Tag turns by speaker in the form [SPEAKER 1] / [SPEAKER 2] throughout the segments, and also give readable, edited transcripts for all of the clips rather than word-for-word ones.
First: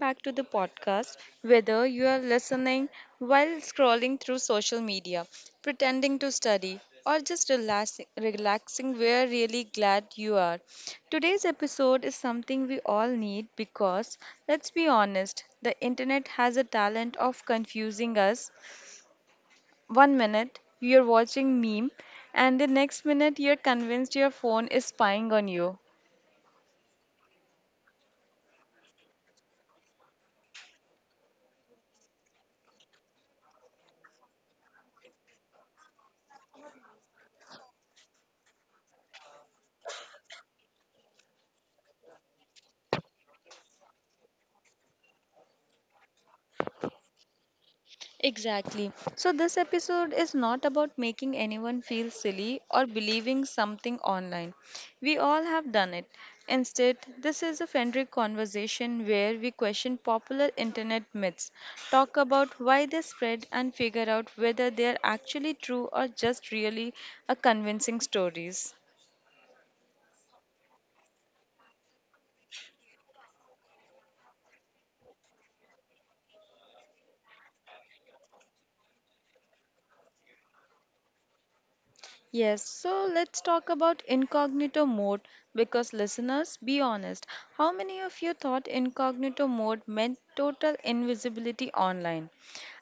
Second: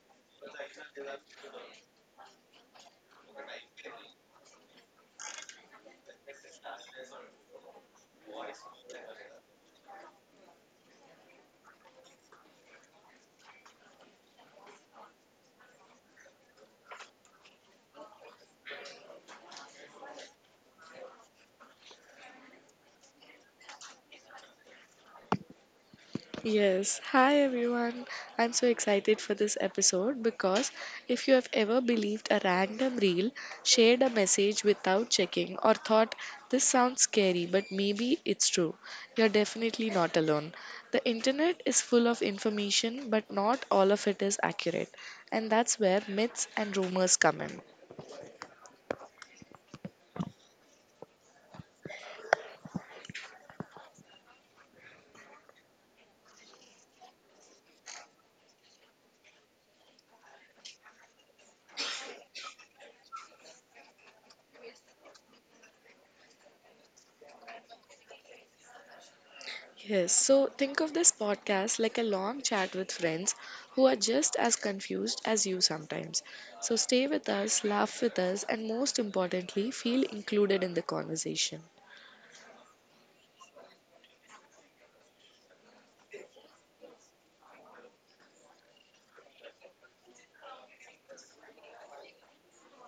[SPEAKER 1] back to the podcast. Whether you are listening while scrolling through social media, pretending to study, or just relaxing, we're really glad you are. Today's episode is something we all need because, let's be honest, the internet has a talent of confusing us. One minute, you're watching meme, and the next minute, you're convinced your phone is spying on you.
[SPEAKER 2] Yes. Hi everyone. I'm so excited for this episode because if you have ever believed a random reel, shared a message without checking, or thought this sounds scary but maybe it's true, you're definitely not alone. The internet is full of information but not all of it is accurate, and that's where myths and rumors come in.
[SPEAKER 1] Exactly. So, this episode is not about making anyone feel silly or believing something online. We all have done it. Instead, this is a friendly conversation where we question popular internet myths, talk about why they spread, and figure out whether they are actually true or just really a convincing stories.
[SPEAKER 2] Yes, so think of this podcast like a long chat with friends who are just as confused as you sometimes. So stay with us, laugh with us, and most importantly, feel included in the conversation.
[SPEAKER 1] Yes, so let's talk about incognito mode because listeners, be honest, how many of you thought incognito mode meant total invisibility online?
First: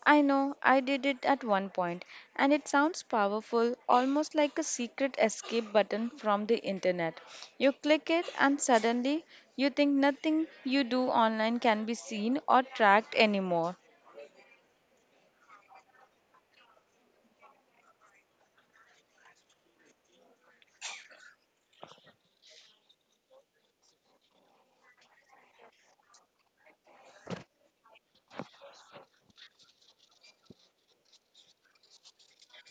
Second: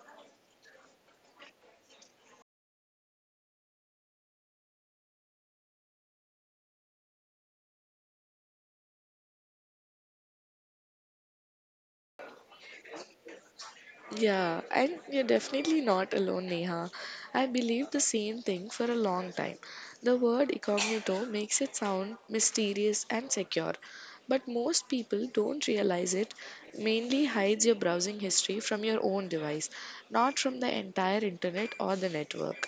[SPEAKER 1] I know, I did it at one point, and it sounds powerful, almost like a secret escape button from the internet. You click it, and suddenly you think nothing you do online can be seen or tracked anymore.
[SPEAKER 2] Yeah, and you're definitely not alone, Neha. I believed the same thing for a long time. The word incognito makes it sound mysterious and secure, but most people don't realize it mainly hides your browsing history from your own device, not from the entire internet or the network.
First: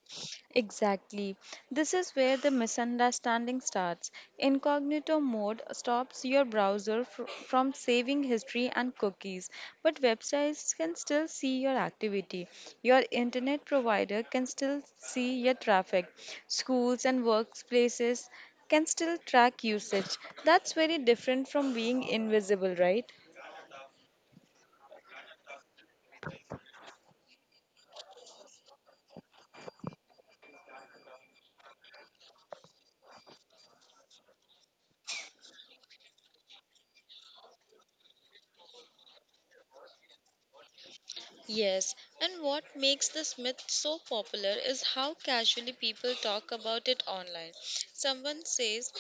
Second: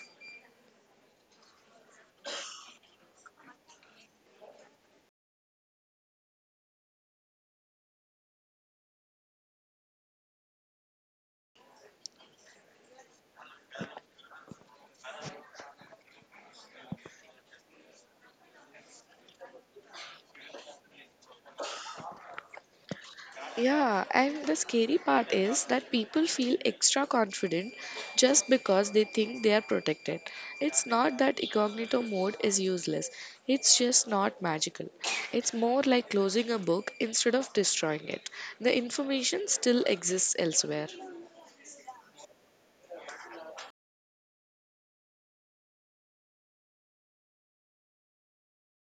[SPEAKER 1] Exactly. This is where the misunderstanding starts. Incognito mode stops your browser from saving history and cookies, but websites can still see your activity. Your internet provider can still see your traffic. Schools and workplaces can still track usage. That's very different from being invisible, right?
[SPEAKER 2] Yeah, and the scary part is that people feel extra confident just because they think they are protected. It's not that incognito mode is useless, it's just not magical. It's more like closing a book instead of destroying it. The information still exists elsewhere.
[SPEAKER 1] Yes, and what makes this myth so popular is how casually people talk about it online. Someone says,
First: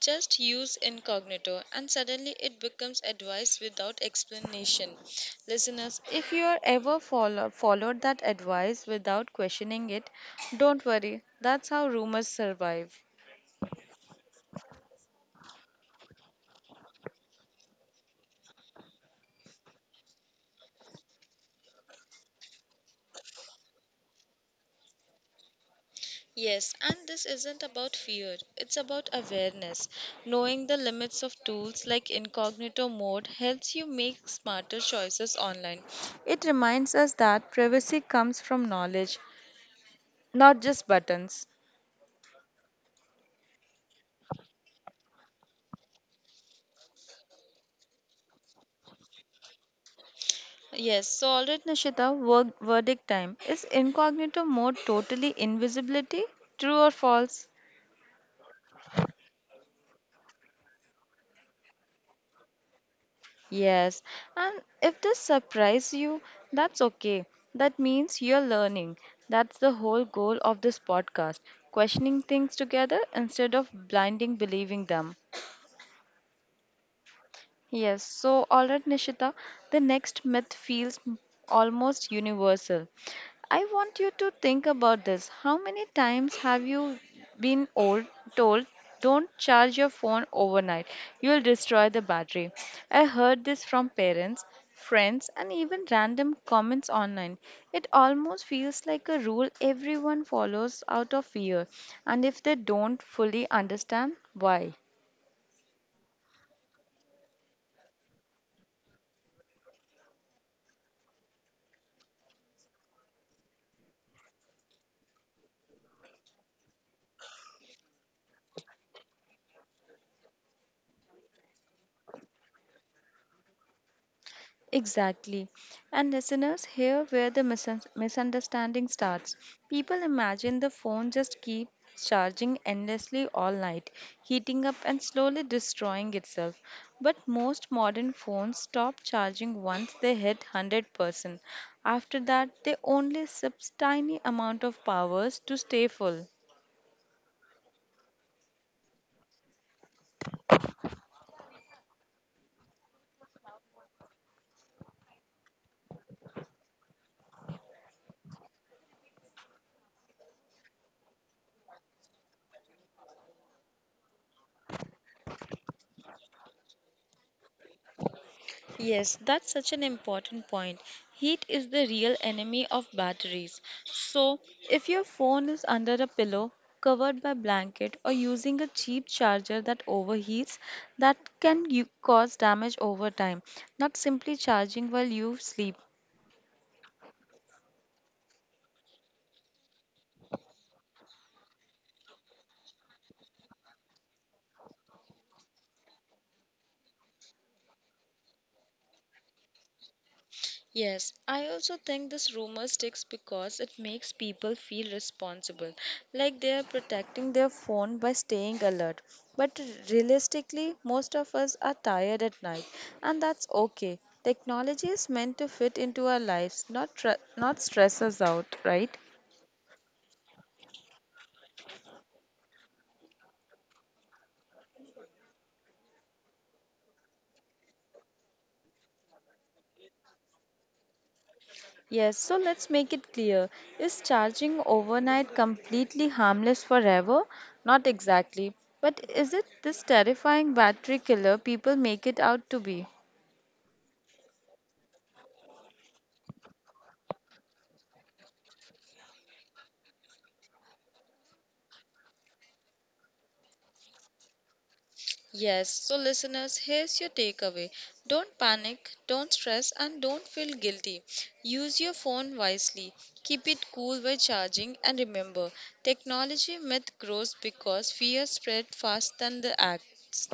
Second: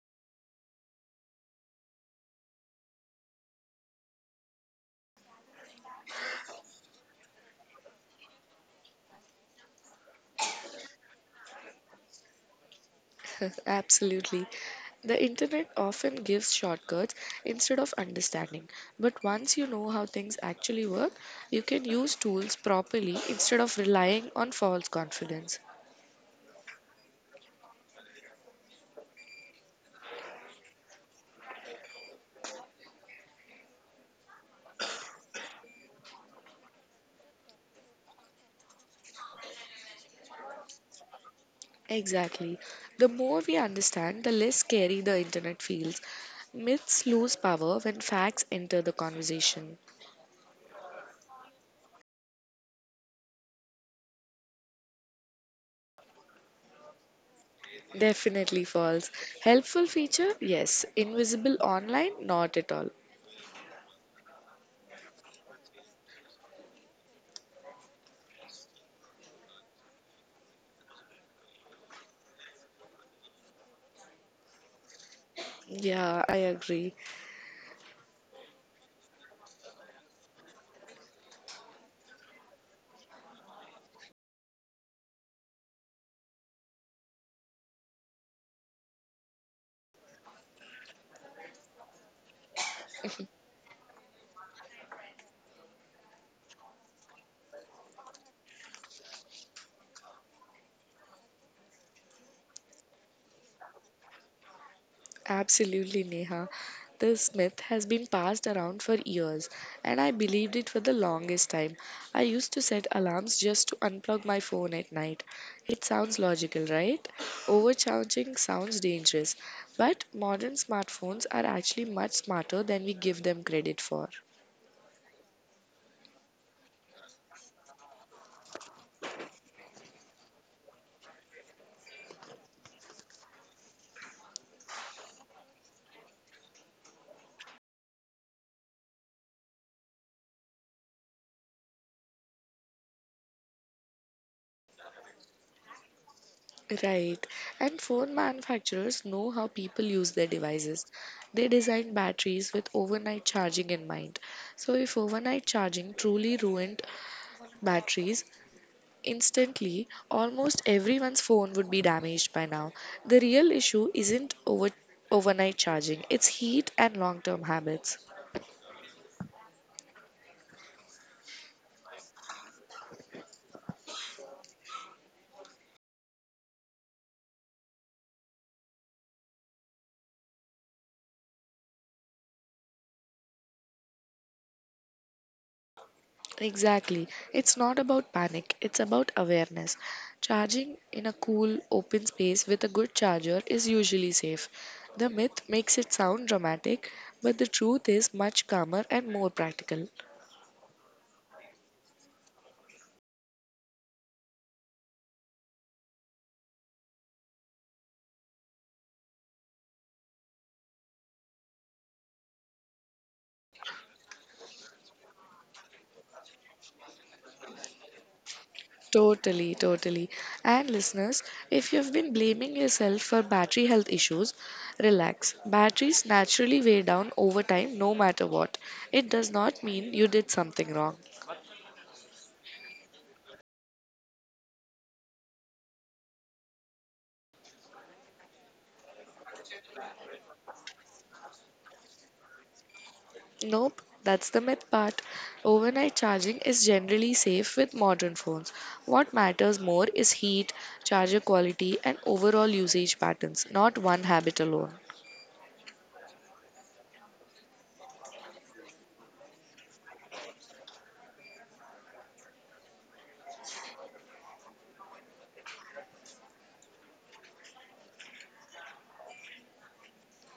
[SPEAKER 1] just use incognito, and suddenly it becomes advice without explanation. Listeners, if you are ever followed that advice without questioning it, don't worry, that's how rumors survive.
[SPEAKER 2] Absolutely. The internet often gives shortcuts instead of understanding. But once you know how things actually work, you can use tools properly instead of relying on false confidence.
[SPEAKER 1] Yes, and this isn't about fear, it's about awareness. Knowing the limits of tools like incognito mode helps you make smarter choices online. It reminds us that privacy comes from knowledge, not just buttons.
[SPEAKER 2] Exactly. The more we understand, the less scary the internet feels. Myths lose power when facts enter the conversation.
[SPEAKER 1] Yes, so alright, Nishita, verdict time. Is incognito mode totally invisibility? True or false?
[SPEAKER 2] Definitely false. Helpful feature? Yes. Invisible online? Not at all.
[SPEAKER 1] Yes, and if this surprise you, that's okay. That means you're learning. That's the whole goal of this podcast questioning things together instead of blinding believing them.
[SPEAKER 2] Yeah, I agree.
[SPEAKER 1] Yes, so all right, Nishita, the next myth feels almost universal. I want you to think about this. How many times have you been old, told, don't charge your phone overnight? You'll destroy the battery. I heard this from parents, friends, and even random comments online. It almost feels like a rule everyone follows out of fear, and if they don't fully understand why.
[SPEAKER 2] Absolutely, Neha. This myth has been passed around for years, and I believed it for the longest time. I used to set alarms just to unplug my phone at night. It sounds logical, right? Overcharging sounds dangerous, but modern smartphones are actually much smarter than we give them credit for.
[SPEAKER 1] Exactly. And listeners, here where the misunderstanding starts. People imagine the phone just keeps charging endlessly all night, heating up and slowly destroying itself. But most modern phones stop charging once they hit 100%. After that, they only sip tiny amount of powers to stay full.
[SPEAKER 2] Right. And phone manufacturers know how people use their devices. They design batteries with overnight charging in mind. So, if overnight charging truly ruined batteries instantly, almost everyone's phone would be damaged by now. The real issue isn't overnight charging, it's heat and long term habits.
[SPEAKER 1] Yes, that's such an important point. Heat is the real enemy of batteries. So, if your phone is under a pillow, covered by blanket, or using a cheap charger that overheats, that can you cause damage over time, not simply charging while you sleep.
[SPEAKER 2] Exactly. It's not about panic, it's about awareness. Charging in a cool, open space with a good charger is usually safe. The myth makes it sound dramatic, but the truth is much calmer and more practical.
[SPEAKER 1] Yes, I also think this rumor sticks because it makes people feel responsible, like they are protecting their phone by staying alert. But realistically, most of us are tired at night, and that's okay. Technology is meant to fit into our lives, not stress us out, right?
[SPEAKER 2] Totally, totally. And listeners, if you've been blaming yourself for battery health issues, relax. Batteries naturally wear down over time no matter what. It does not mean you did something wrong.
[SPEAKER 1] Yes, so let's make it clear. Is charging overnight completely harmless forever? Not exactly. But is it this terrifying battery killer people make it out to be?
[SPEAKER 2] Nope, that's the myth part. Overnight charging is generally safe with modern phones. What matters more is heat, charger quality, and overall usage patterns, not one habit alone.
[SPEAKER 1] Yes, so listeners, here's your takeaway. Don't panic, don't stress, and don't feel guilty. Use your phone wisely. Keep it cool by charging, and remember technology myth grows because fear spread faster than the acts.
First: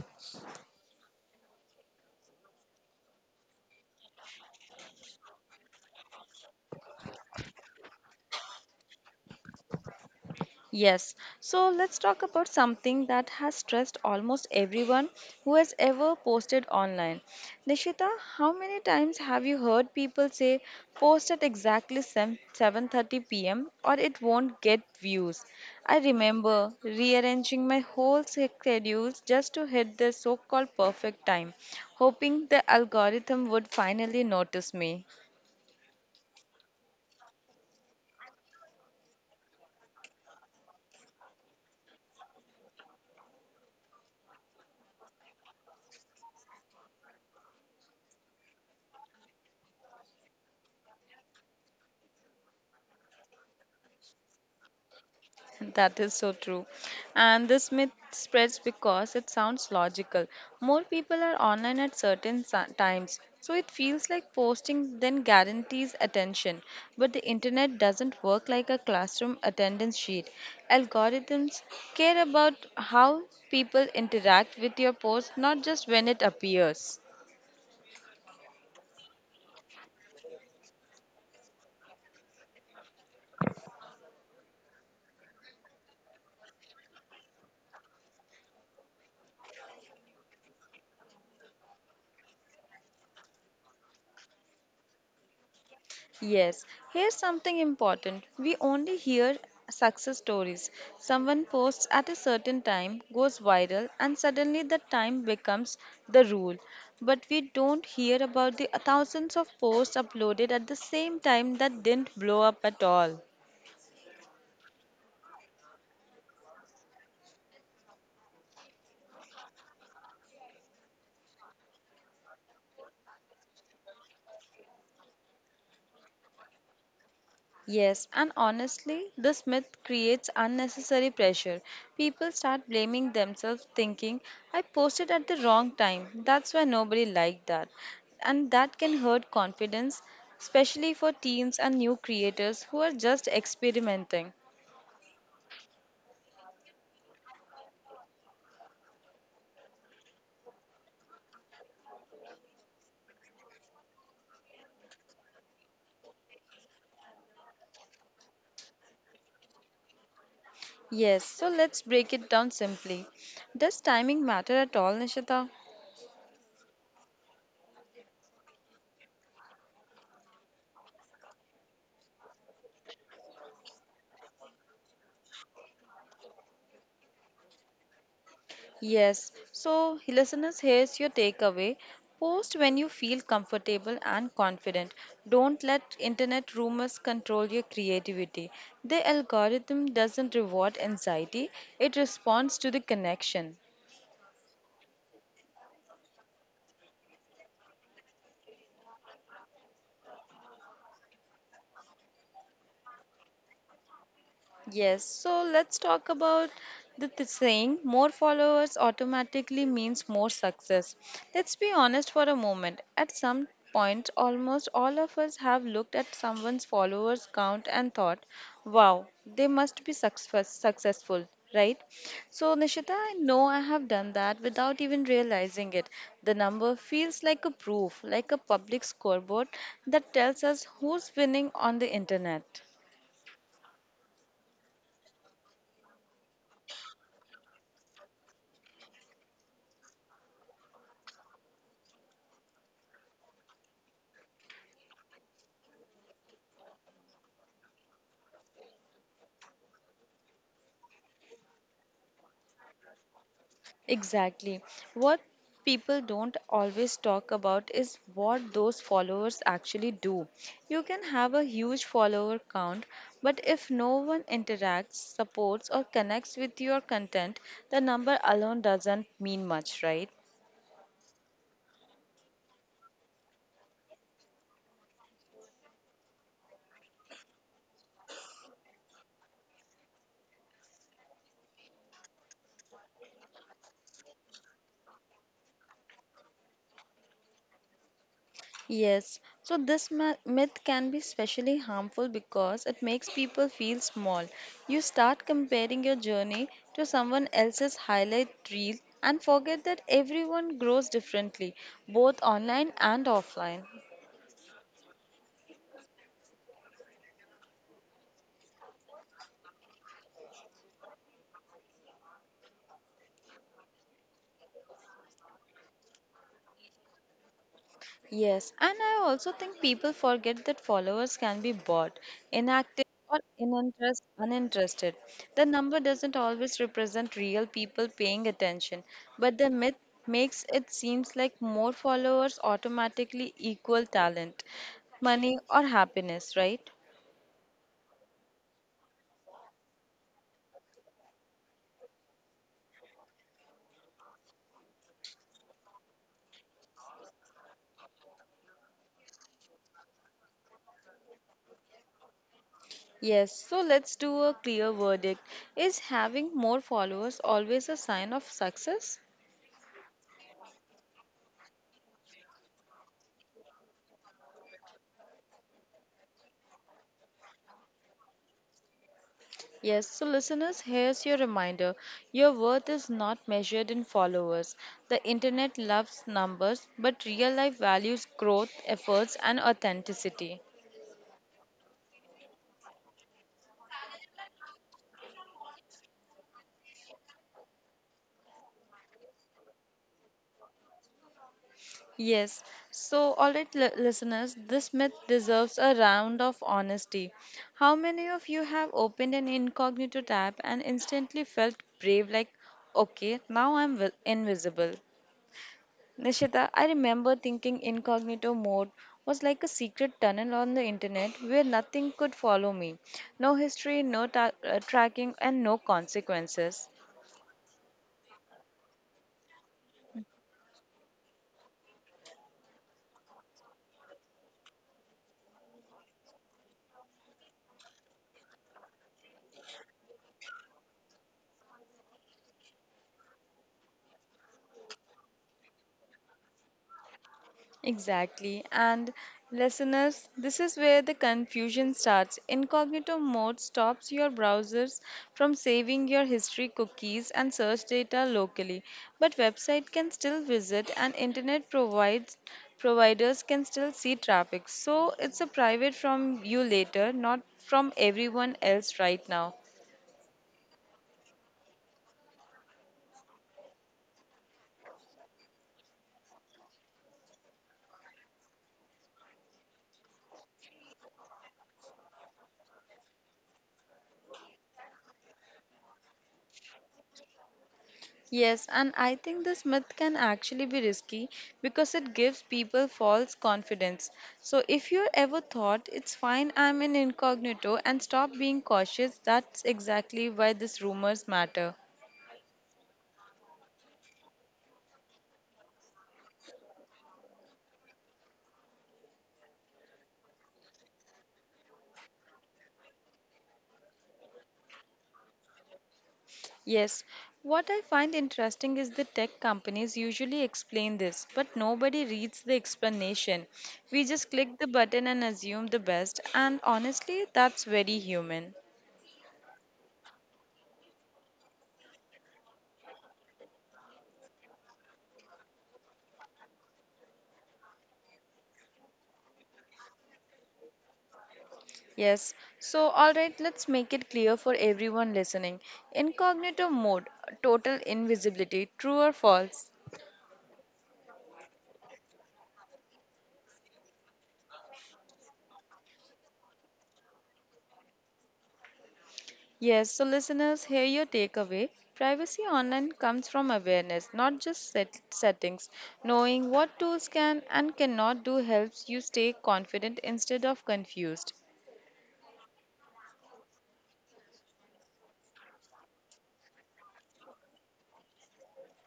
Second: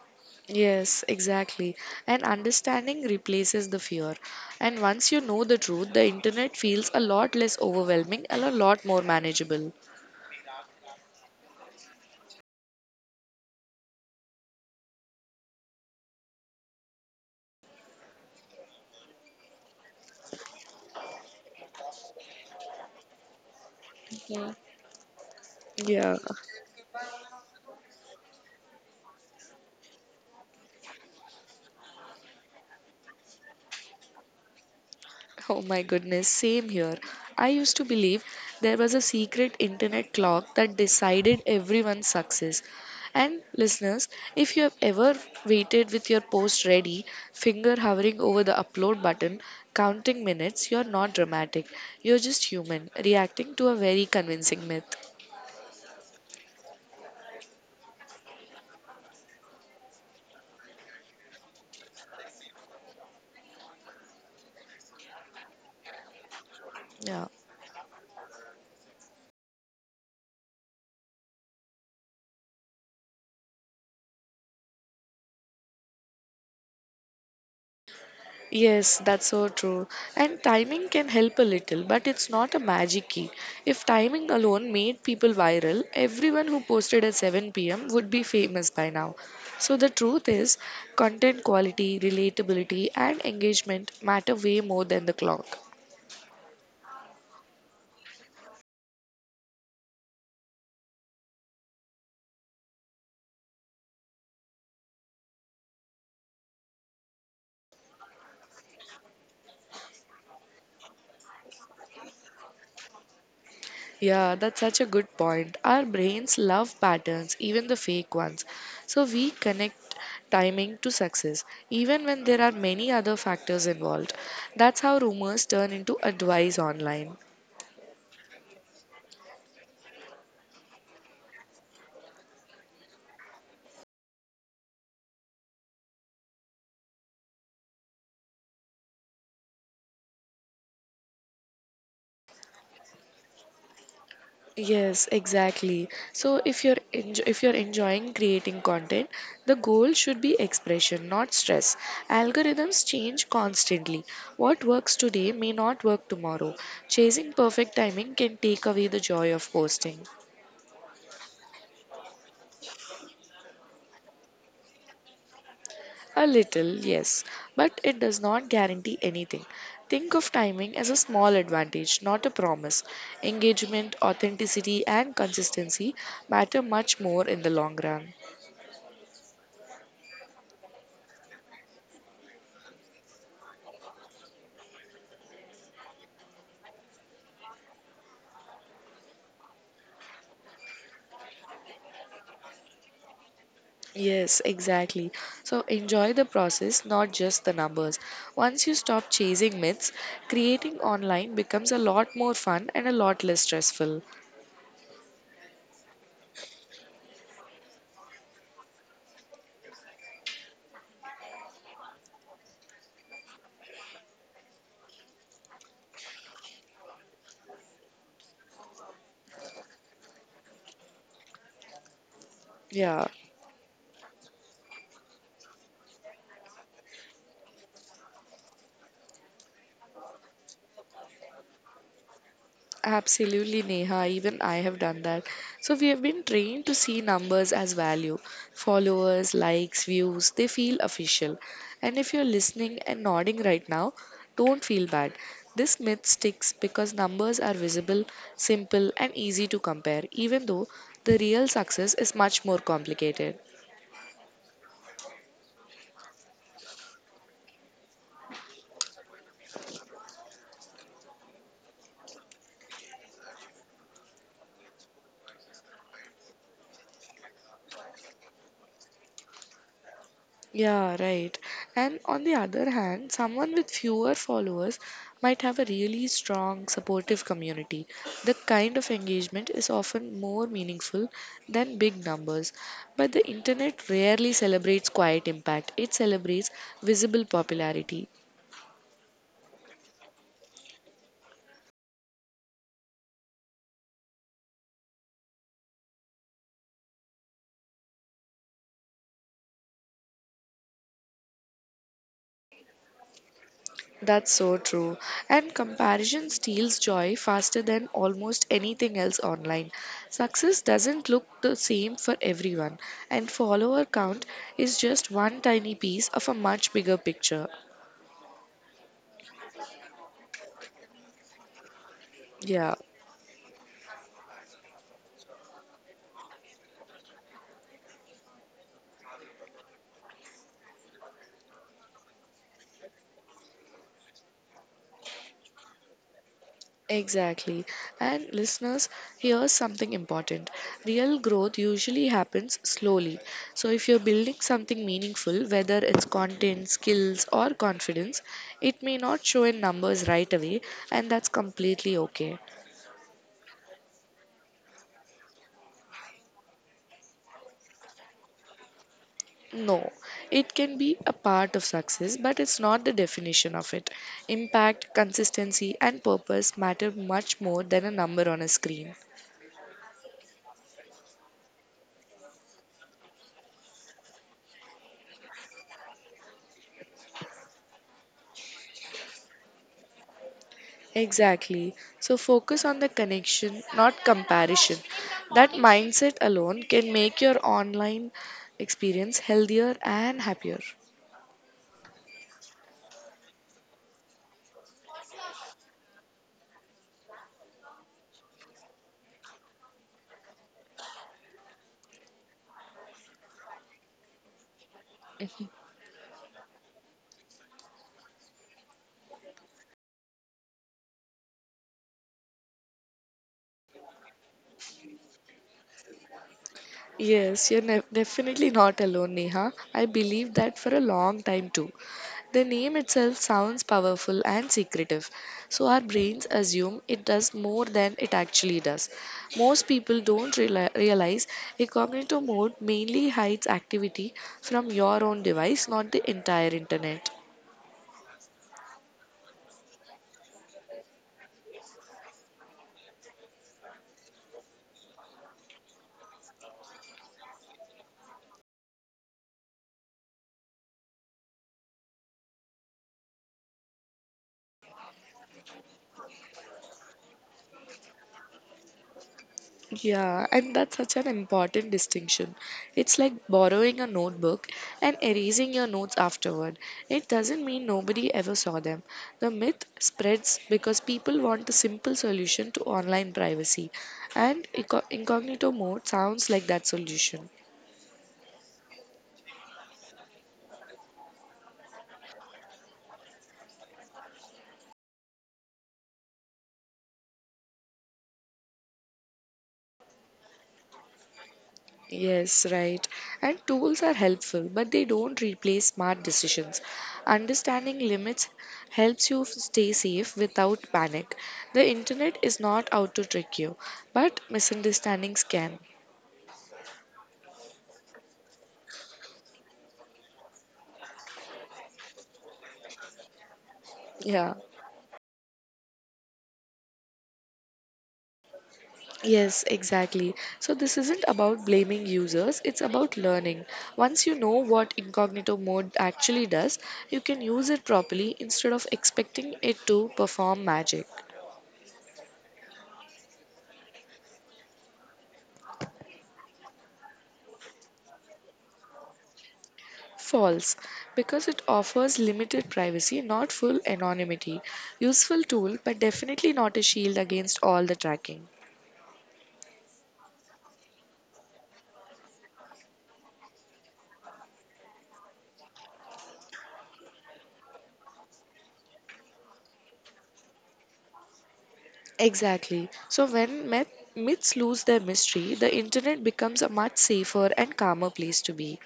[SPEAKER 2] Yes, exactly. And understanding replaces the fear. And once you know the truth, the internet feels a lot less overwhelming and a lot more manageable.
[SPEAKER 1] Yes, so let's talk about something that has stressed almost everyone who has ever posted online. Nishita, how many times have you heard people say post at exactly 7:30 p.m. or it
[SPEAKER 2] Yeah.
[SPEAKER 1] won't get views? I
[SPEAKER 2] Yeah.
[SPEAKER 1] remember rearranging my whole schedules just to hit the so-called perfect time, hoping the algorithm would finally notice me.
[SPEAKER 2] Oh my goodness, same here. I used to believe there was a secret internet clock that decided everyone's success. And listeners, if you have ever waited with your post ready, finger hovering over the upload button, counting minutes, you're not dramatic. You're just human, reacting to a very convincing myth.
[SPEAKER 1] That is so true. And this myth spreads because it sounds logical. More people are online at certain times, so it feels like posting then guarantees attention. But
[SPEAKER 2] Yeah.
[SPEAKER 1] the internet doesn't work like a classroom attendance sheet. Algorithms care about how people interact with your post, not just when it appears.
[SPEAKER 2] Yes, that's so true. And timing can help a little, but it's not a magic key. If timing alone made people viral, everyone who posted at 7 p.m. would be famous by now. So the truth is, content quality, relatability, and engagement matter way more than the clock.
[SPEAKER 1] Yes, here's something important. We only hear success stories. Someone posts at a certain time, goes viral, and suddenly the time becomes the rule. But we don't hear about the thousands of posts uploaded at the same time that didn't blow up at all.
[SPEAKER 2] Yeah, that's such a good point. Our brains love patterns, even the fake ones. So we connect timing to success, even when there are many other factors involved. That's how rumors turn into advice online.
[SPEAKER 1] Yes, and honestly, this myth creates unnecessary pressure. People start blaming themselves, thinking, I posted at the wrong time. That's why nobody liked that. And that can hurt confidence, especially for teens and new creators who are just experimenting.
[SPEAKER 2] Yes, exactly. So if you're enjoying creating content, the goal should be expression, not stress. Algorithms change constantly. What works today may not work tomorrow. Chasing perfect timing can take away the joy of posting.
[SPEAKER 1] Yes, so let's break it down simply. Does timing matter at all, Nishita?
[SPEAKER 2] A little, yes, but it does not guarantee anything. Think of timing as a small advantage, not a promise. Engagement, authenticity, and consistency matter much more in the long run.
[SPEAKER 1] Yes, so listeners, here's your takeaway. Post when you feel comfortable and confident. Don't let internet rumors control your creativity. The algorithm doesn't reward anxiety, it responds to the connection.
[SPEAKER 2] Yes, exactly. So enjoy the process, not just the numbers. Once you stop chasing myths, creating online becomes a lot more fun and a lot less stressful.
[SPEAKER 1] Yes, so let's talk about the saying more followers automatically means more success. Let's be honest for a moment. At some point, almost all of us have looked at someone's followers count and thought, wow, they must be successful, right? So, Nishita,
[SPEAKER 2] Yeah.
[SPEAKER 1] I know I have done that without even realizing it. The number feels like a proof, like a public scoreboard that tells us who's winning on the internet.
[SPEAKER 2] Absolutely, Neha. Even I have done that. So we have been trained to see numbers as value. Followers, likes, views, they feel official. And if you're listening and nodding right now, don't feel bad. This myth sticks because numbers are visible, simple, and easy to compare, even though the real success is much more complicated.
[SPEAKER 1] Exactly. What people don't always talk about is what those followers actually do. You can have a huge follower count, but if no one interacts, supports, or connects with your content, the number alone doesn't mean much, right?
[SPEAKER 2] Yeah, right. And on the other hand, someone with fewer followers might have a really strong supportive community. The kind of engagement is often more meaningful than big numbers. But the internet rarely celebrates quiet impact, it celebrates visible popularity.
[SPEAKER 1] Yes, so this myth can be especially harmful because it makes people feel small. You start comparing your journey to someone else's highlight reel and forget that everyone grows differently, both online and offline.
[SPEAKER 2] That's so true. And comparison steals joy faster than almost anything else online. Success doesn't look the same for everyone, and follower count is just one tiny piece of a much bigger picture.
[SPEAKER 1] Yes, and I also think people forget that followers can be bought,
[SPEAKER 2] Yeah.
[SPEAKER 1] inactive, or uninterested. The number doesn't always represent real people paying attention, but the myth makes it seems like more followers automatically equal talent, money, or happiness, right?
[SPEAKER 2] Exactly. And listeners, here's something important. Real growth usually happens slowly. So, if you're building something meaningful, whether it's content, skills, or confidence, it may not show in numbers right away, and that's completely okay.
[SPEAKER 1] Yes, so let's do a clear verdict. Is having more followers always a sign of success?
[SPEAKER 2] No, it can be a part of success, but it's not the definition of it. Impact, consistency, and purpose matter much more than a number on a screen.
[SPEAKER 1] Yes, so listeners, here's your reminder. Your worth is not measured in followers. The internet loves numbers, but real life values growth, efforts, and authenticity.
[SPEAKER 2] Exactly. So focus on the connection, not comparison. That mindset alone can make your online experience healthier and happier.
[SPEAKER 1] Yes, so all right, listeners, this myth deserves a round of honesty. How many of you have opened an incognito tab and instantly felt brave, like, okay, now I'm invisible? Nishita, I remember thinking incognito mode was like a secret tunnel on the internet where nothing could follow me. No history, no tracking, and no consequences.
[SPEAKER 2] Definitely not alone, Neha. I believe that for a long time too. The name itself sounds powerful and secretive, so our brains assume it does more than it actually does. Most people don't realize incognito mode mainly hides activity from your own device, not the entire internet.
[SPEAKER 1] Exactly. And listeners, this is where the confusion starts. Incognito mode stops your browsers from saving your history cookies and search data locally, but website can still visit and internet provides providers can still see traffic. So it's a private from you later, not from everyone else right now.
[SPEAKER 2] Yeah, and that's such an important distinction. It's like borrowing a notebook and erasing your notes afterward. It doesn't mean nobody ever saw them. The myth spreads because people want a simple solution to online privacy, and incognito mode sounds like that solution.
[SPEAKER 1] Yes, and I think this myth can actually be risky because it gives people false confidence. So, if you ever thought it's fine, I'm in incognito, and stop being cautious, that's exactly why these rumors matter.
[SPEAKER 2] Yes, right. And tools are helpful, but they don't replace smart decisions. Understanding limits helps you stay safe without panic. The internet is not out to trick you, but misunderstandings can.
[SPEAKER 1] Yes, what I find interesting is the tech companies usually explain this, but nobody reads the explanation. We just
[SPEAKER 2] Yeah.
[SPEAKER 1] click the button and assume the best, and honestly, that's very human.
[SPEAKER 2] Yes, exactly. So this isn't about blaming users, it's about learning. Once you know what incognito mode actually does, you can use it properly instead of expecting it to perform magic.
[SPEAKER 1] Yes, so all right, let's make it clear for everyone listening. Incognito mode, total invisibility, true or false?
[SPEAKER 2] False, because it offers limited privacy, not full anonymity. Useful tool, but definitely not a shield against all the tracking.
[SPEAKER 1] Yes, so listeners, here your takeaway. Privacy online comes from awareness, not just settings. Knowing what tools can and cannot do helps you stay confident instead of confused.
[SPEAKER 2] Exactly. So when myths lose their mystery, the internet becomes a much safer and calmer place to be.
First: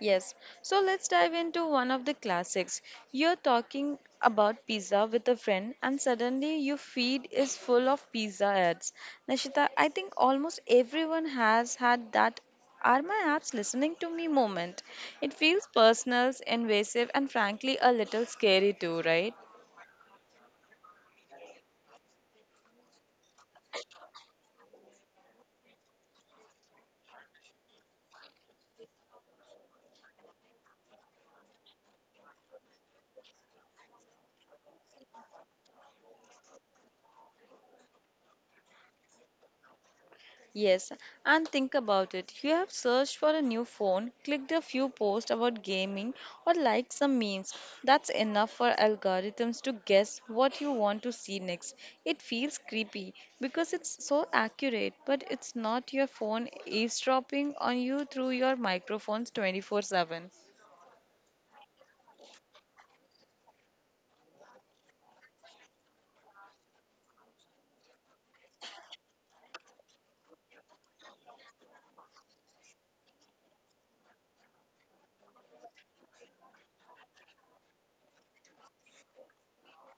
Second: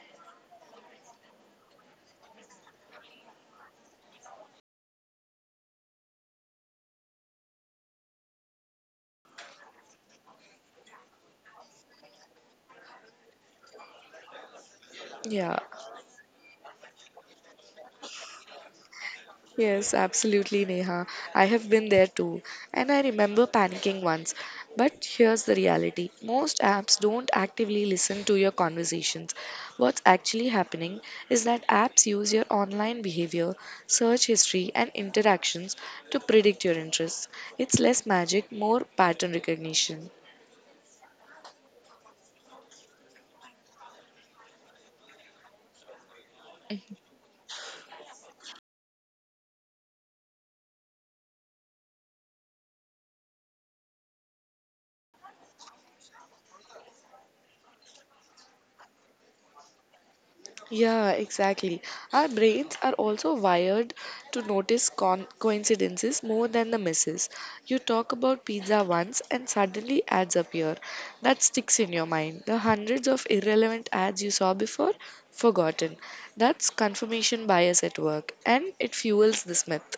[SPEAKER 1] Yes, so let's dive into one of the classics. You're talking about pizza with a friend, and suddenly your feed is full of pizza ads. Nashita, I think almost everyone has had that are my apps listening to me moment. It
[SPEAKER 2] Yeah.
[SPEAKER 1] feels personal, invasive, and frankly a little scary too, right?
[SPEAKER 2] Yes, absolutely, Neha. I have been there too. And I remember panicking once. But here's the reality most apps don't actively listen to your conversations. What's actually happening is that apps use your online behavior, search history, and interactions to predict your interests. It's less magic, more pattern recognition.
[SPEAKER 1] Yes, and think about it. You have searched for a new phone, clicked a few posts about gaming, or liked some memes. That's enough for algorithms to guess what you want to see next. It feels creepy because it's so accurate, but it's not your phone eavesdropping on you through your microphones 24/7.
[SPEAKER 2] Yeah, exactly. Our brains are also wired to notice coincidences more than the misses. You talk about pizza once and suddenly ads appear. That sticks in your mind. The hundreds of irrelevant ads you saw before, forgotten. That's confirmation bias at work, and it fuels this myth.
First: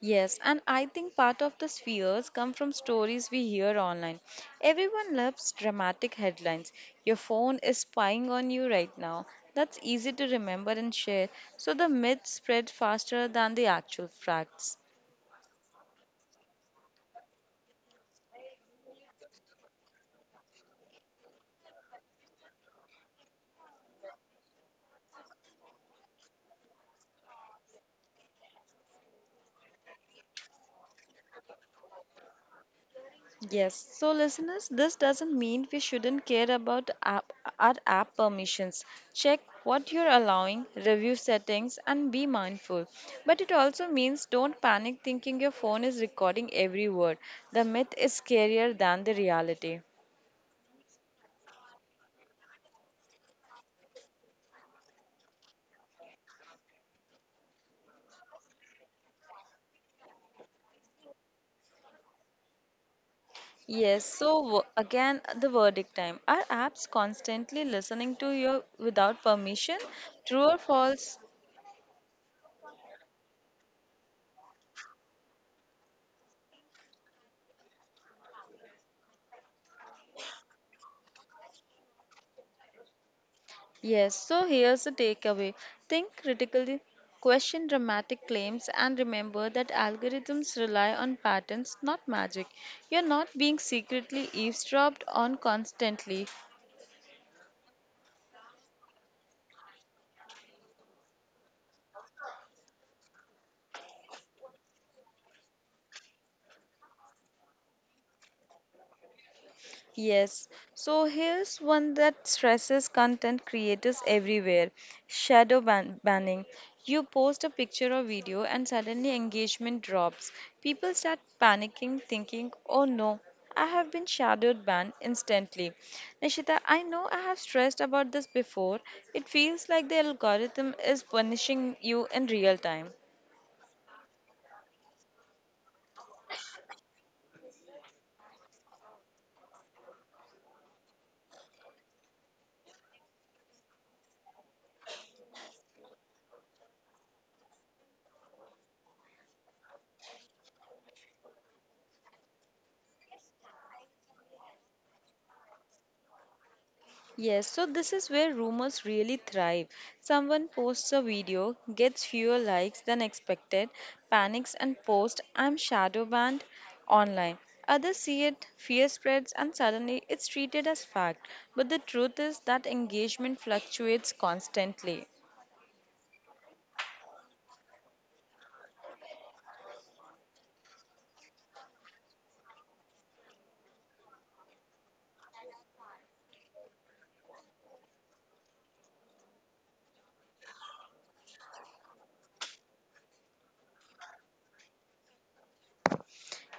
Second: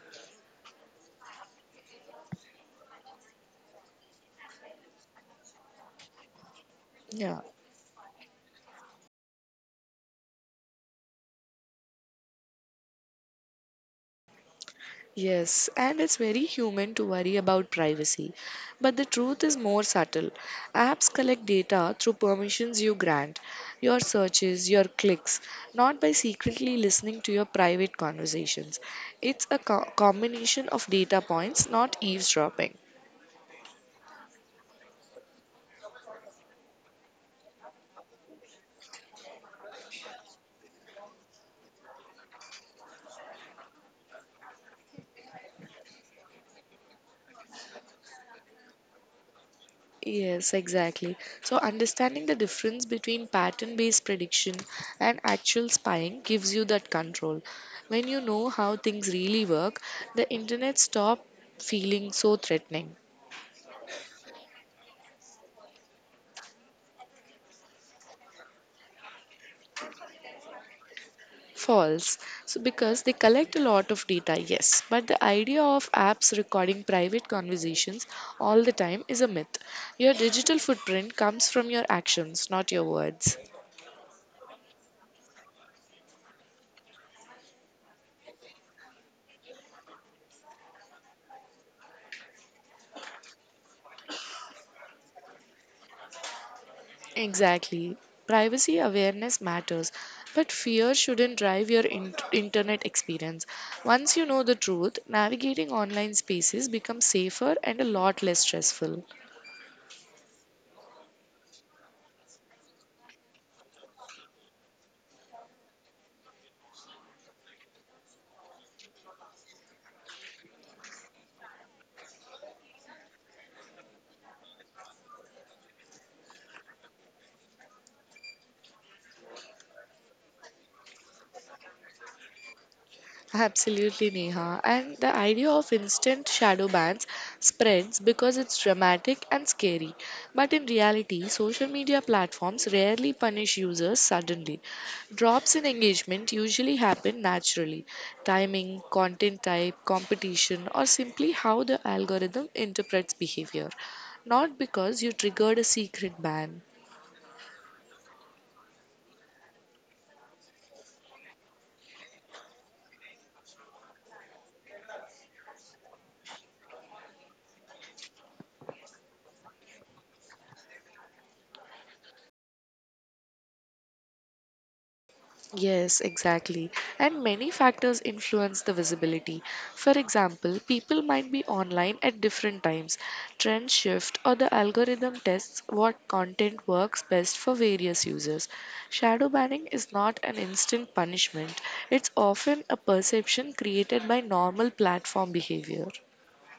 [SPEAKER 1] Yes, and I think part of the fears come from stories we hear online. Everyone loves dramatic headlines. Your
[SPEAKER 2] Yeah.
[SPEAKER 1] phone is spying on you right now. That's easy to remember and share. So the myths spread faster than the actual facts.
[SPEAKER 2] Yes, and it's very human to worry about privacy. But the truth is more subtle. Apps collect data through permissions you grant, your searches, your clicks, not by secretly listening to your private conversations. It's a combination of data points, not eavesdropping.
[SPEAKER 1] Yes, so listeners, this doesn't mean we shouldn't care about our app permissions. Check what you're allowing, review settings, and be mindful. But it also means don't panic thinking your phone is recording every word. The myth is scarier than the reality.
[SPEAKER 2] Yes, exactly. So, understanding the difference between pattern based prediction and actual spying gives you that control. When you know how things really work, the internet stop feeling so threatening.
[SPEAKER 1] Yes, so again, the verdict time. Are apps constantly listening to you without permission? True or false?
[SPEAKER 2] False. So, because they collect a lot of data, yes, but the idea of apps recording private conversations all the time is a myth. Your digital footprint comes from your actions, not your words.
[SPEAKER 1] Yes, so here's the takeaway. Think critically, question dramatic claims, and remember that algorithms rely on patterns, not magic. You're not being secretly eavesdropped on constantly.
[SPEAKER 2] Exactly. Privacy awareness matters, but fear shouldn't drive your internet experience. Once you know the truth, navigating online spaces becomes safer and a lot less stressful.
[SPEAKER 1] Yes, so here's one that stresses content creators everywhere, banning. You post a picture or video, and suddenly engagement drops. People start panicking, thinking, oh no, I have been shadowed banned instantly. Nishita, I know I have stressed about this before. It feels like the algorithm is punishing you in real time.
[SPEAKER 2] Absolutely, Neha. And the idea of instant shadow bans spreads because it's dramatic and scary. But in reality, social media platforms rarely punish users suddenly. Drops in engagement usually happen naturally timing, content type, competition, or simply how the algorithm interprets behavior. Not because you triggered a secret ban.
[SPEAKER 1] Yes, so this is where rumors really thrive. Someone posts a video, gets fewer likes than expected, panics and posts, I'm shadow banned online. Others see it, fear spreads, and suddenly it's treated as fact. But the truth is that engagement fluctuates constantly.
[SPEAKER 2] Yes, exactly. And many factors influence the visibility. For example, people might be online at different times. Trends shift or the algorithm tests what content works best for various users. Shadow banning is not an instant punishment, it's often a perception created by normal platform behavior.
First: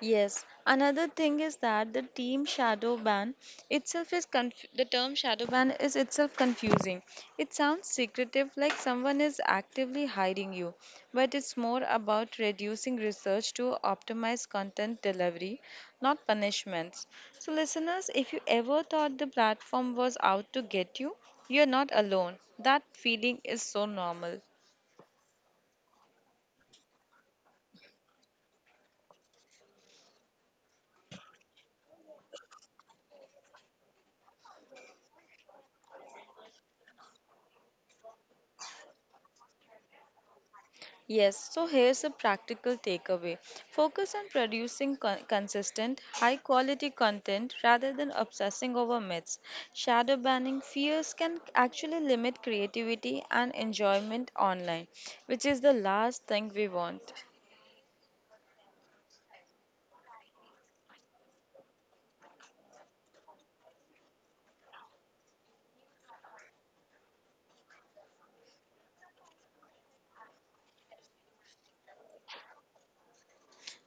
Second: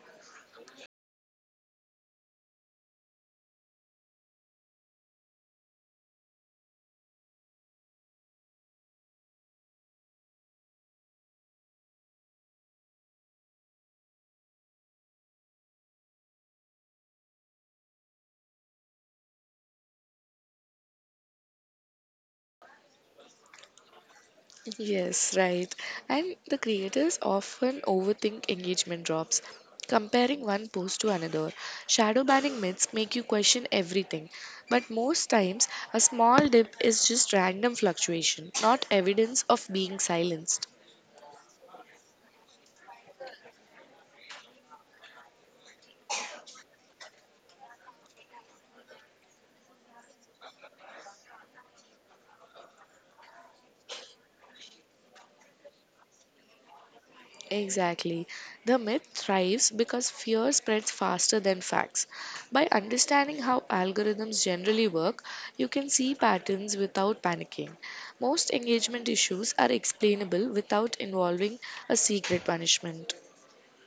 [SPEAKER 1] Yes, another thing is that the term shadow ban is itself confusing. It sounds secretive, like someone is actively hiding you, but it's more about reducing research to optimize content delivery, not punishments. So listeners, if you ever thought the platform was out to get you, you're not alone. That feeling is so normal.
[SPEAKER 2] Yes, right. And the creators often overthink engagement drops, comparing one post to another. Shadow banning myths make you question everything, but most times a small dip is just random fluctuation, not evidence of being silenced.
[SPEAKER 1] Yes, so here's a practical takeaway. Focus on producing consistent, high quality content rather than obsessing over myths. Shadow banning fears can actually limit creativity and enjoyment online, which is the last thing we want.
[SPEAKER 2] Exactly. The myth thrives because fear spreads faster than facts. By understanding how algorithms generally work, you can see patterns without panicking. Most engagement issues are explainable without involving a secret punishment.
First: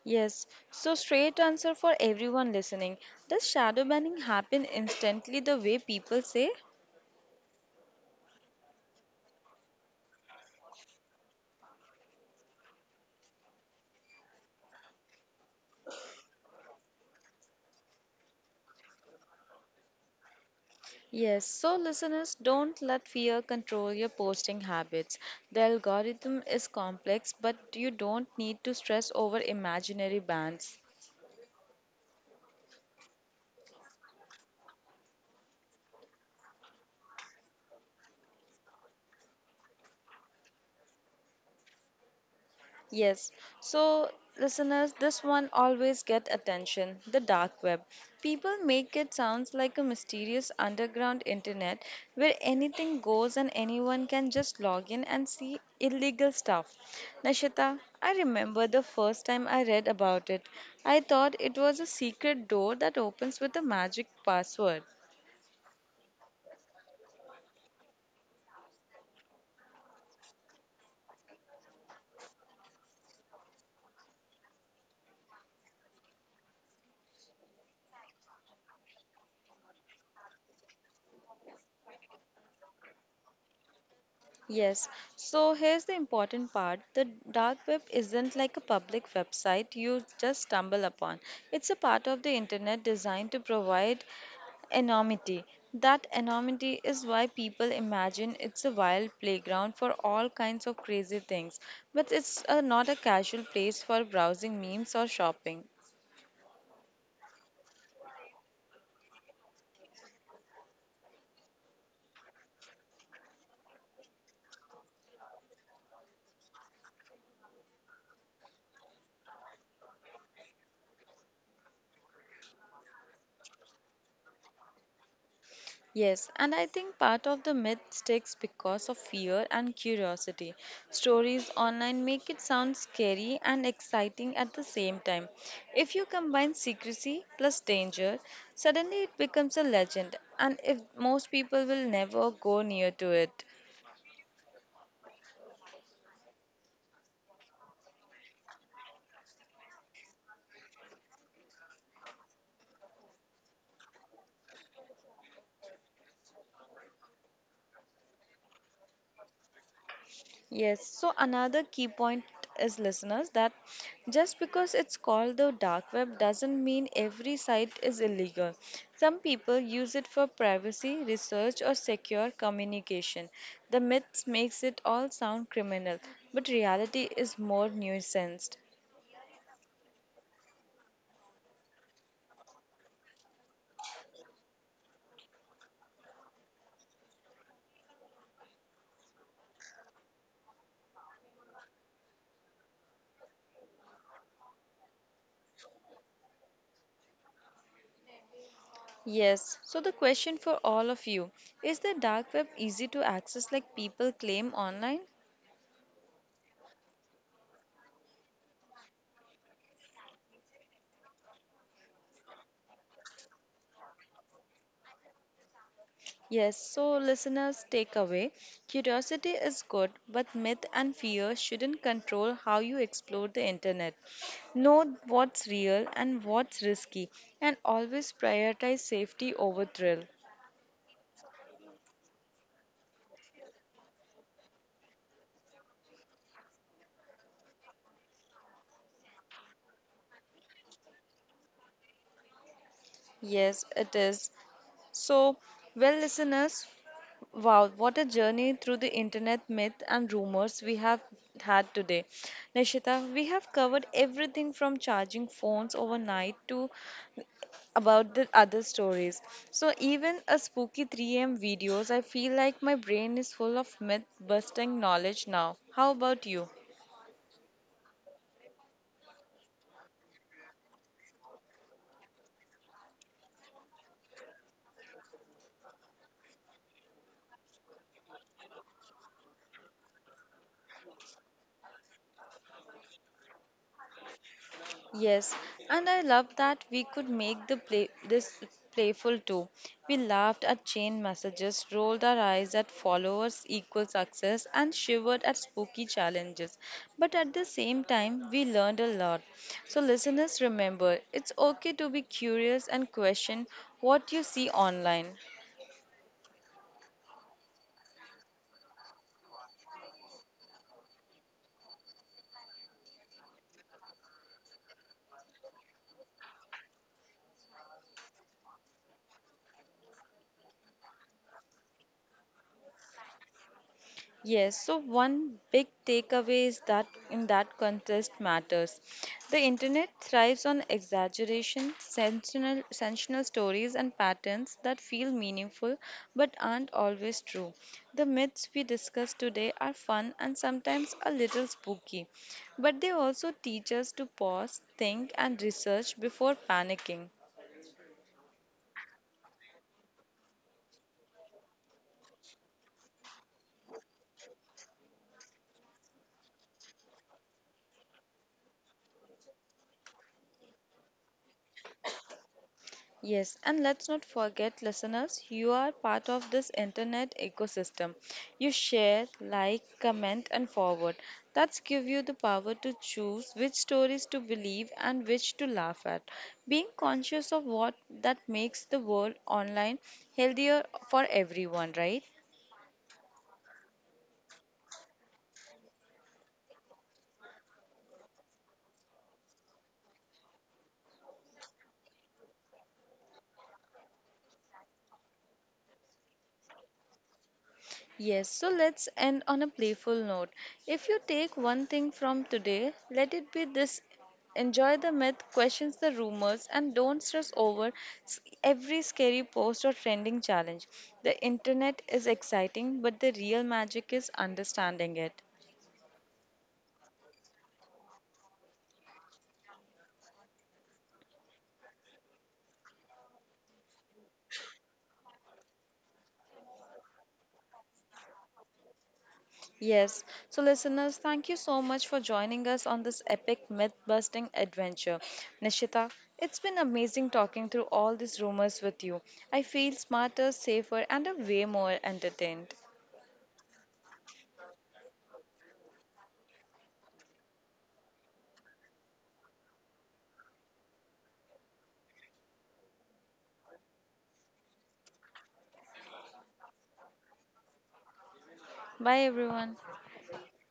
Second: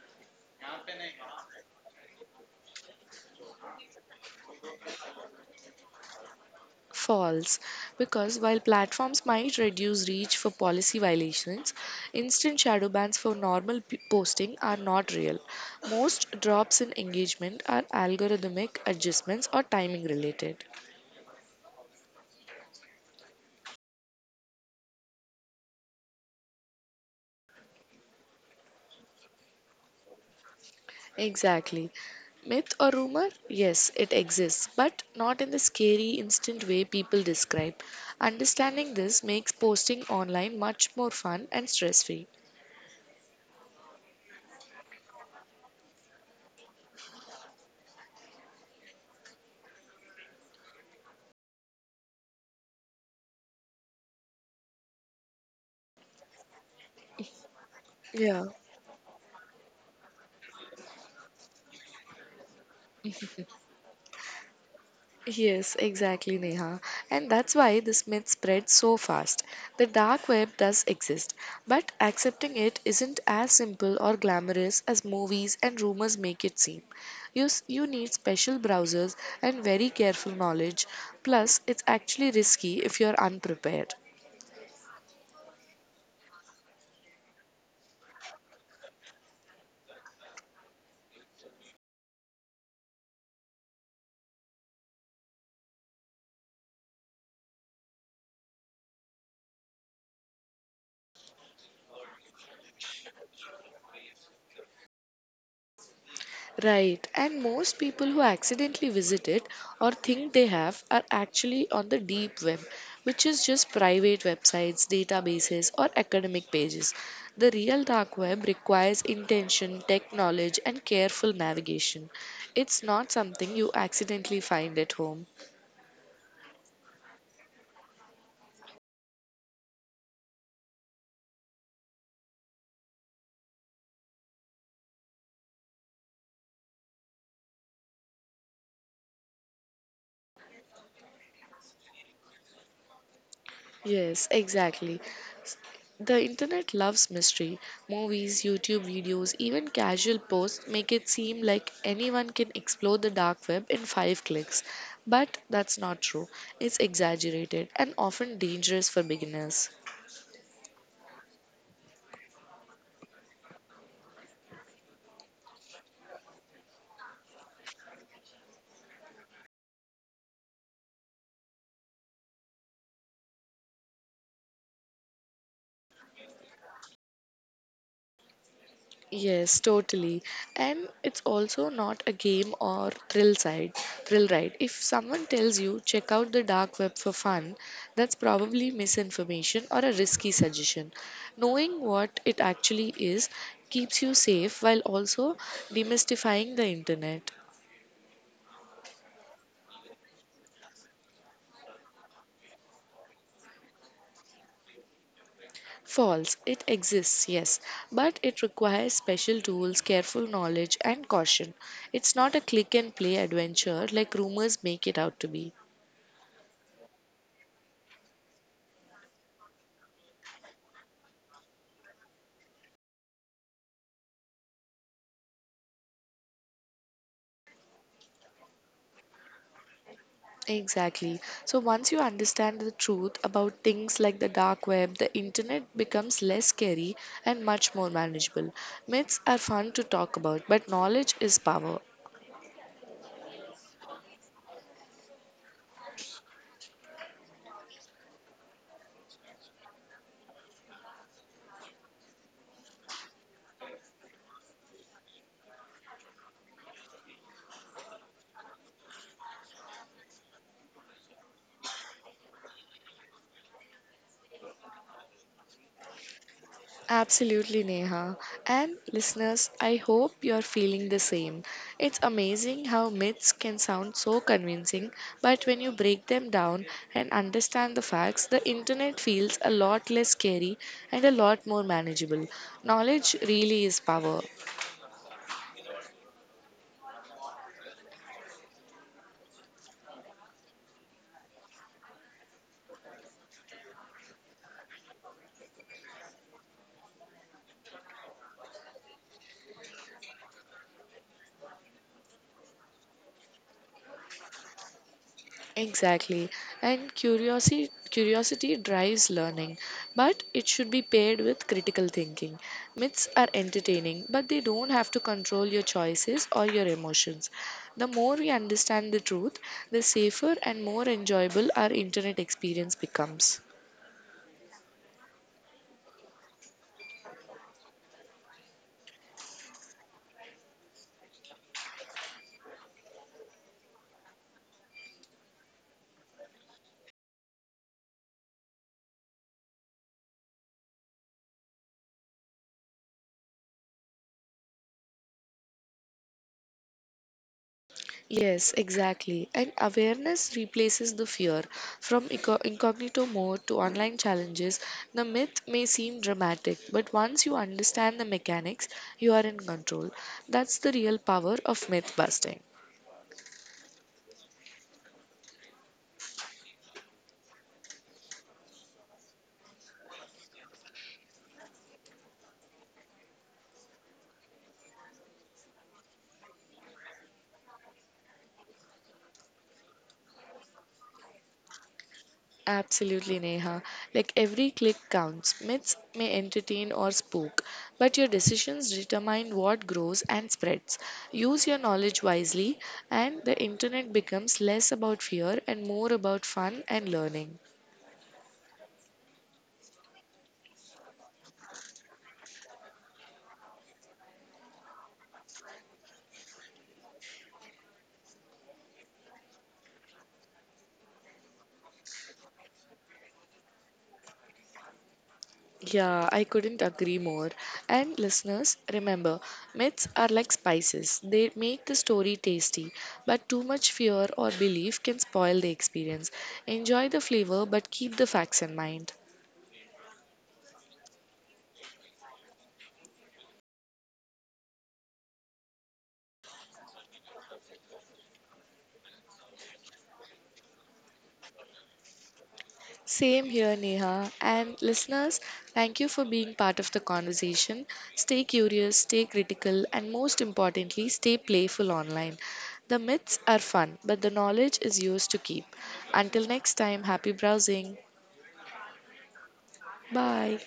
[SPEAKER 1] Yes, so straight answer for everyone listening. Does shadow banning happen instantly the way people say?
[SPEAKER 2] False, because while platforms might reduce reach for policy violations, instant shadow bans for normal posting are not real. Most drops in engagement are algorithmic adjustments or timing related.
[SPEAKER 1] Yes, so listeners, don't let fear control your posting habits. The algorithm is complex, but you don't need to stress over imaginary bans.
[SPEAKER 2] Exactly. Myth or rumor? Yes, it exists, but not in the scary, instant way people describe. Understanding this makes posting online much more fun and stress free.
[SPEAKER 1] Yes. So, listeners, this one always get attention, the dark web. People make it sounds like a mysterious underground internet where anything goes and anyone can just log in and see illegal stuff. Nashita, I
[SPEAKER 2] Yeah.
[SPEAKER 1] remember the first time I read about it. I thought it was a secret door that opens with a magic password.
[SPEAKER 2] Yes, exactly, Neha. And that's why this myth spreads so fast. The dark web does exist, but accepting it isn't as simple or glamorous as movies and rumors make it seem. You need special browsers and very careful knowledge. Plus, it's actually risky if you're unprepared.
[SPEAKER 1] Yes, so here's the important part. The dark web isn't like a public website you just stumble upon. It's a part of the internet designed to provide anonymity. That anonymity is why people imagine it's a wild playground for all kinds of crazy things, but it's not a casual place for browsing memes or shopping.
[SPEAKER 2] Right, and most people who accidentally visit it or think they have are actually on the deep web, which is just private websites, databases, or academic pages. The real dark web requires intention, tech knowledge, and careful navigation. It's not something you accidentally find at home.
[SPEAKER 1] Yes, and I think part of the myth sticks because of fear and curiosity. Stories online make it sound scary and exciting at the same time. If you combine secrecy plus danger, suddenly it becomes a legend, and if most people will never go near to it.
[SPEAKER 2] Yes, exactly. S- The internet loves mystery. Movies, YouTube videos, even casual posts make it seem like anyone can explore the dark web in five clicks. But that's not true. It's exaggerated and often dangerous for beginners.
[SPEAKER 1] Yes, so another key point is, listeners, that just because it's called the dark web doesn't mean every site is illegal. Some people use it for privacy, research, or secure communication. The myths makes it all sound criminal, but reality is more nuanced.
[SPEAKER 2] Yes, totally. And it's also not a game or thrill side, thrill ride. If someone tells you check out the dark web for fun, that's probably misinformation or a risky suggestion. Knowing what it actually is keeps you safe while also demystifying the internet.
[SPEAKER 1] Yes, so the question for all of you is, the dark web easy to access like people claim online?
[SPEAKER 2] False, it exists, yes, but it requires special tools, careful knowledge, and caution. It's not a click and play adventure like rumors make it out to be.
[SPEAKER 1] Yes, so listeners, take away, curiosity is good, but myth and fear shouldn't control how you explore the internet. Know what's real and what's risky, and always prioritize safety over thrill.
[SPEAKER 2] Exactly. So once you understand the truth about things like the dark web, the internet becomes less scary and much more manageable. Myths are fun to talk about, but knowledge is power.
[SPEAKER 1] Yes, it is. So, well, listeners, wow, what a journey through the internet myth and rumors we have had today. Nishita, we have covered everything from charging phones overnight to about the other stories. So even a spooky 3 a.m. videos, I feel like my brain is full of myth-busting knowledge now. How about you?
[SPEAKER 2] Absolutely, Neha. And listeners, I hope you're feeling the same. It's amazing how myths can sound so convincing, but when you break them down and understand the facts, the internet feels a lot less scary and a lot more manageable. Knowledge really is power.
[SPEAKER 1] Yes, and I love that we could make the play this playful too. We laughed at chain messages, rolled our eyes at followers equal success, and shivered at spooky challenges. But at the same time, we learned a lot. So listeners, remember, it's okay to be curious and question what you see online.
[SPEAKER 2] Exactly. And curiosity drives learning, but it should be paired with critical thinking. Myths are entertaining, but they don't have to control your choices or your emotions. The more we understand the truth, the safer and more enjoyable our internet experience becomes.
[SPEAKER 1] Yes, so one big takeaway is that in that contest matters. The internet thrives on exaggeration, sensational stories, and patterns that feel meaningful but aren't always true. The myths we discuss today are fun and sometimes a little spooky, but they also teach us to pause, think, and research before panicking.
[SPEAKER 2] Yes, exactly. And awareness replaces the fear. From incognito mode to online challenges, the myth may seem dramatic, but once you understand the mechanics, you are in control. That's the real power of myth busting.
[SPEAKER 1] Yes, and let's not forget, listeners, you are part of this internet ecosystem. You share, like, comment, and forward. That's give you the power to choose which stories to believe and which to laugh at. Being conscious of what that makes the world online healthier for everyone, right?
[SPEAKER 2] Absolutely, Neha. Like every click counts. Myths may entertain or spook, but your decisions determine what grows and spreads. Use your knowledge wisely, and the internet becomes less about fear and more about fun and learning.
[SPEAKER 1] Yes, so let's end on a playful note. If you take one thing from today, let it be this: enjoy the myth, questions the rumors, and don't stress over every scary post or trending challenge. The internet is exciting, but the real magic is understanding it.
[SPEAKER 2] Yeah, I couldn't agree more. And listeners, remember, myths are like spices. They make the story tasty, but too much fear or belief can spoil the experience. Enjoy the flavor, but keep the facts in mind.
[SPEAKER 1] Yes. So, listeners, thank you so much for joining us on this epic myth busting adventure. Nishita, it's been amazing talking through all these rumors with you. I feel smarter, safer, and a way more entertained.
[SPEAKER 2] Same here, Neha. And listeners, thank you for being part of the conversation. Stay curious, stay critical, and most importantly, stay playful online. The myths are fun, but the knowledge is yours to keep. Until next time, happy browsing.
[SPEAKER 1] Bye, everyone.
[SPEAKER 2] Bye.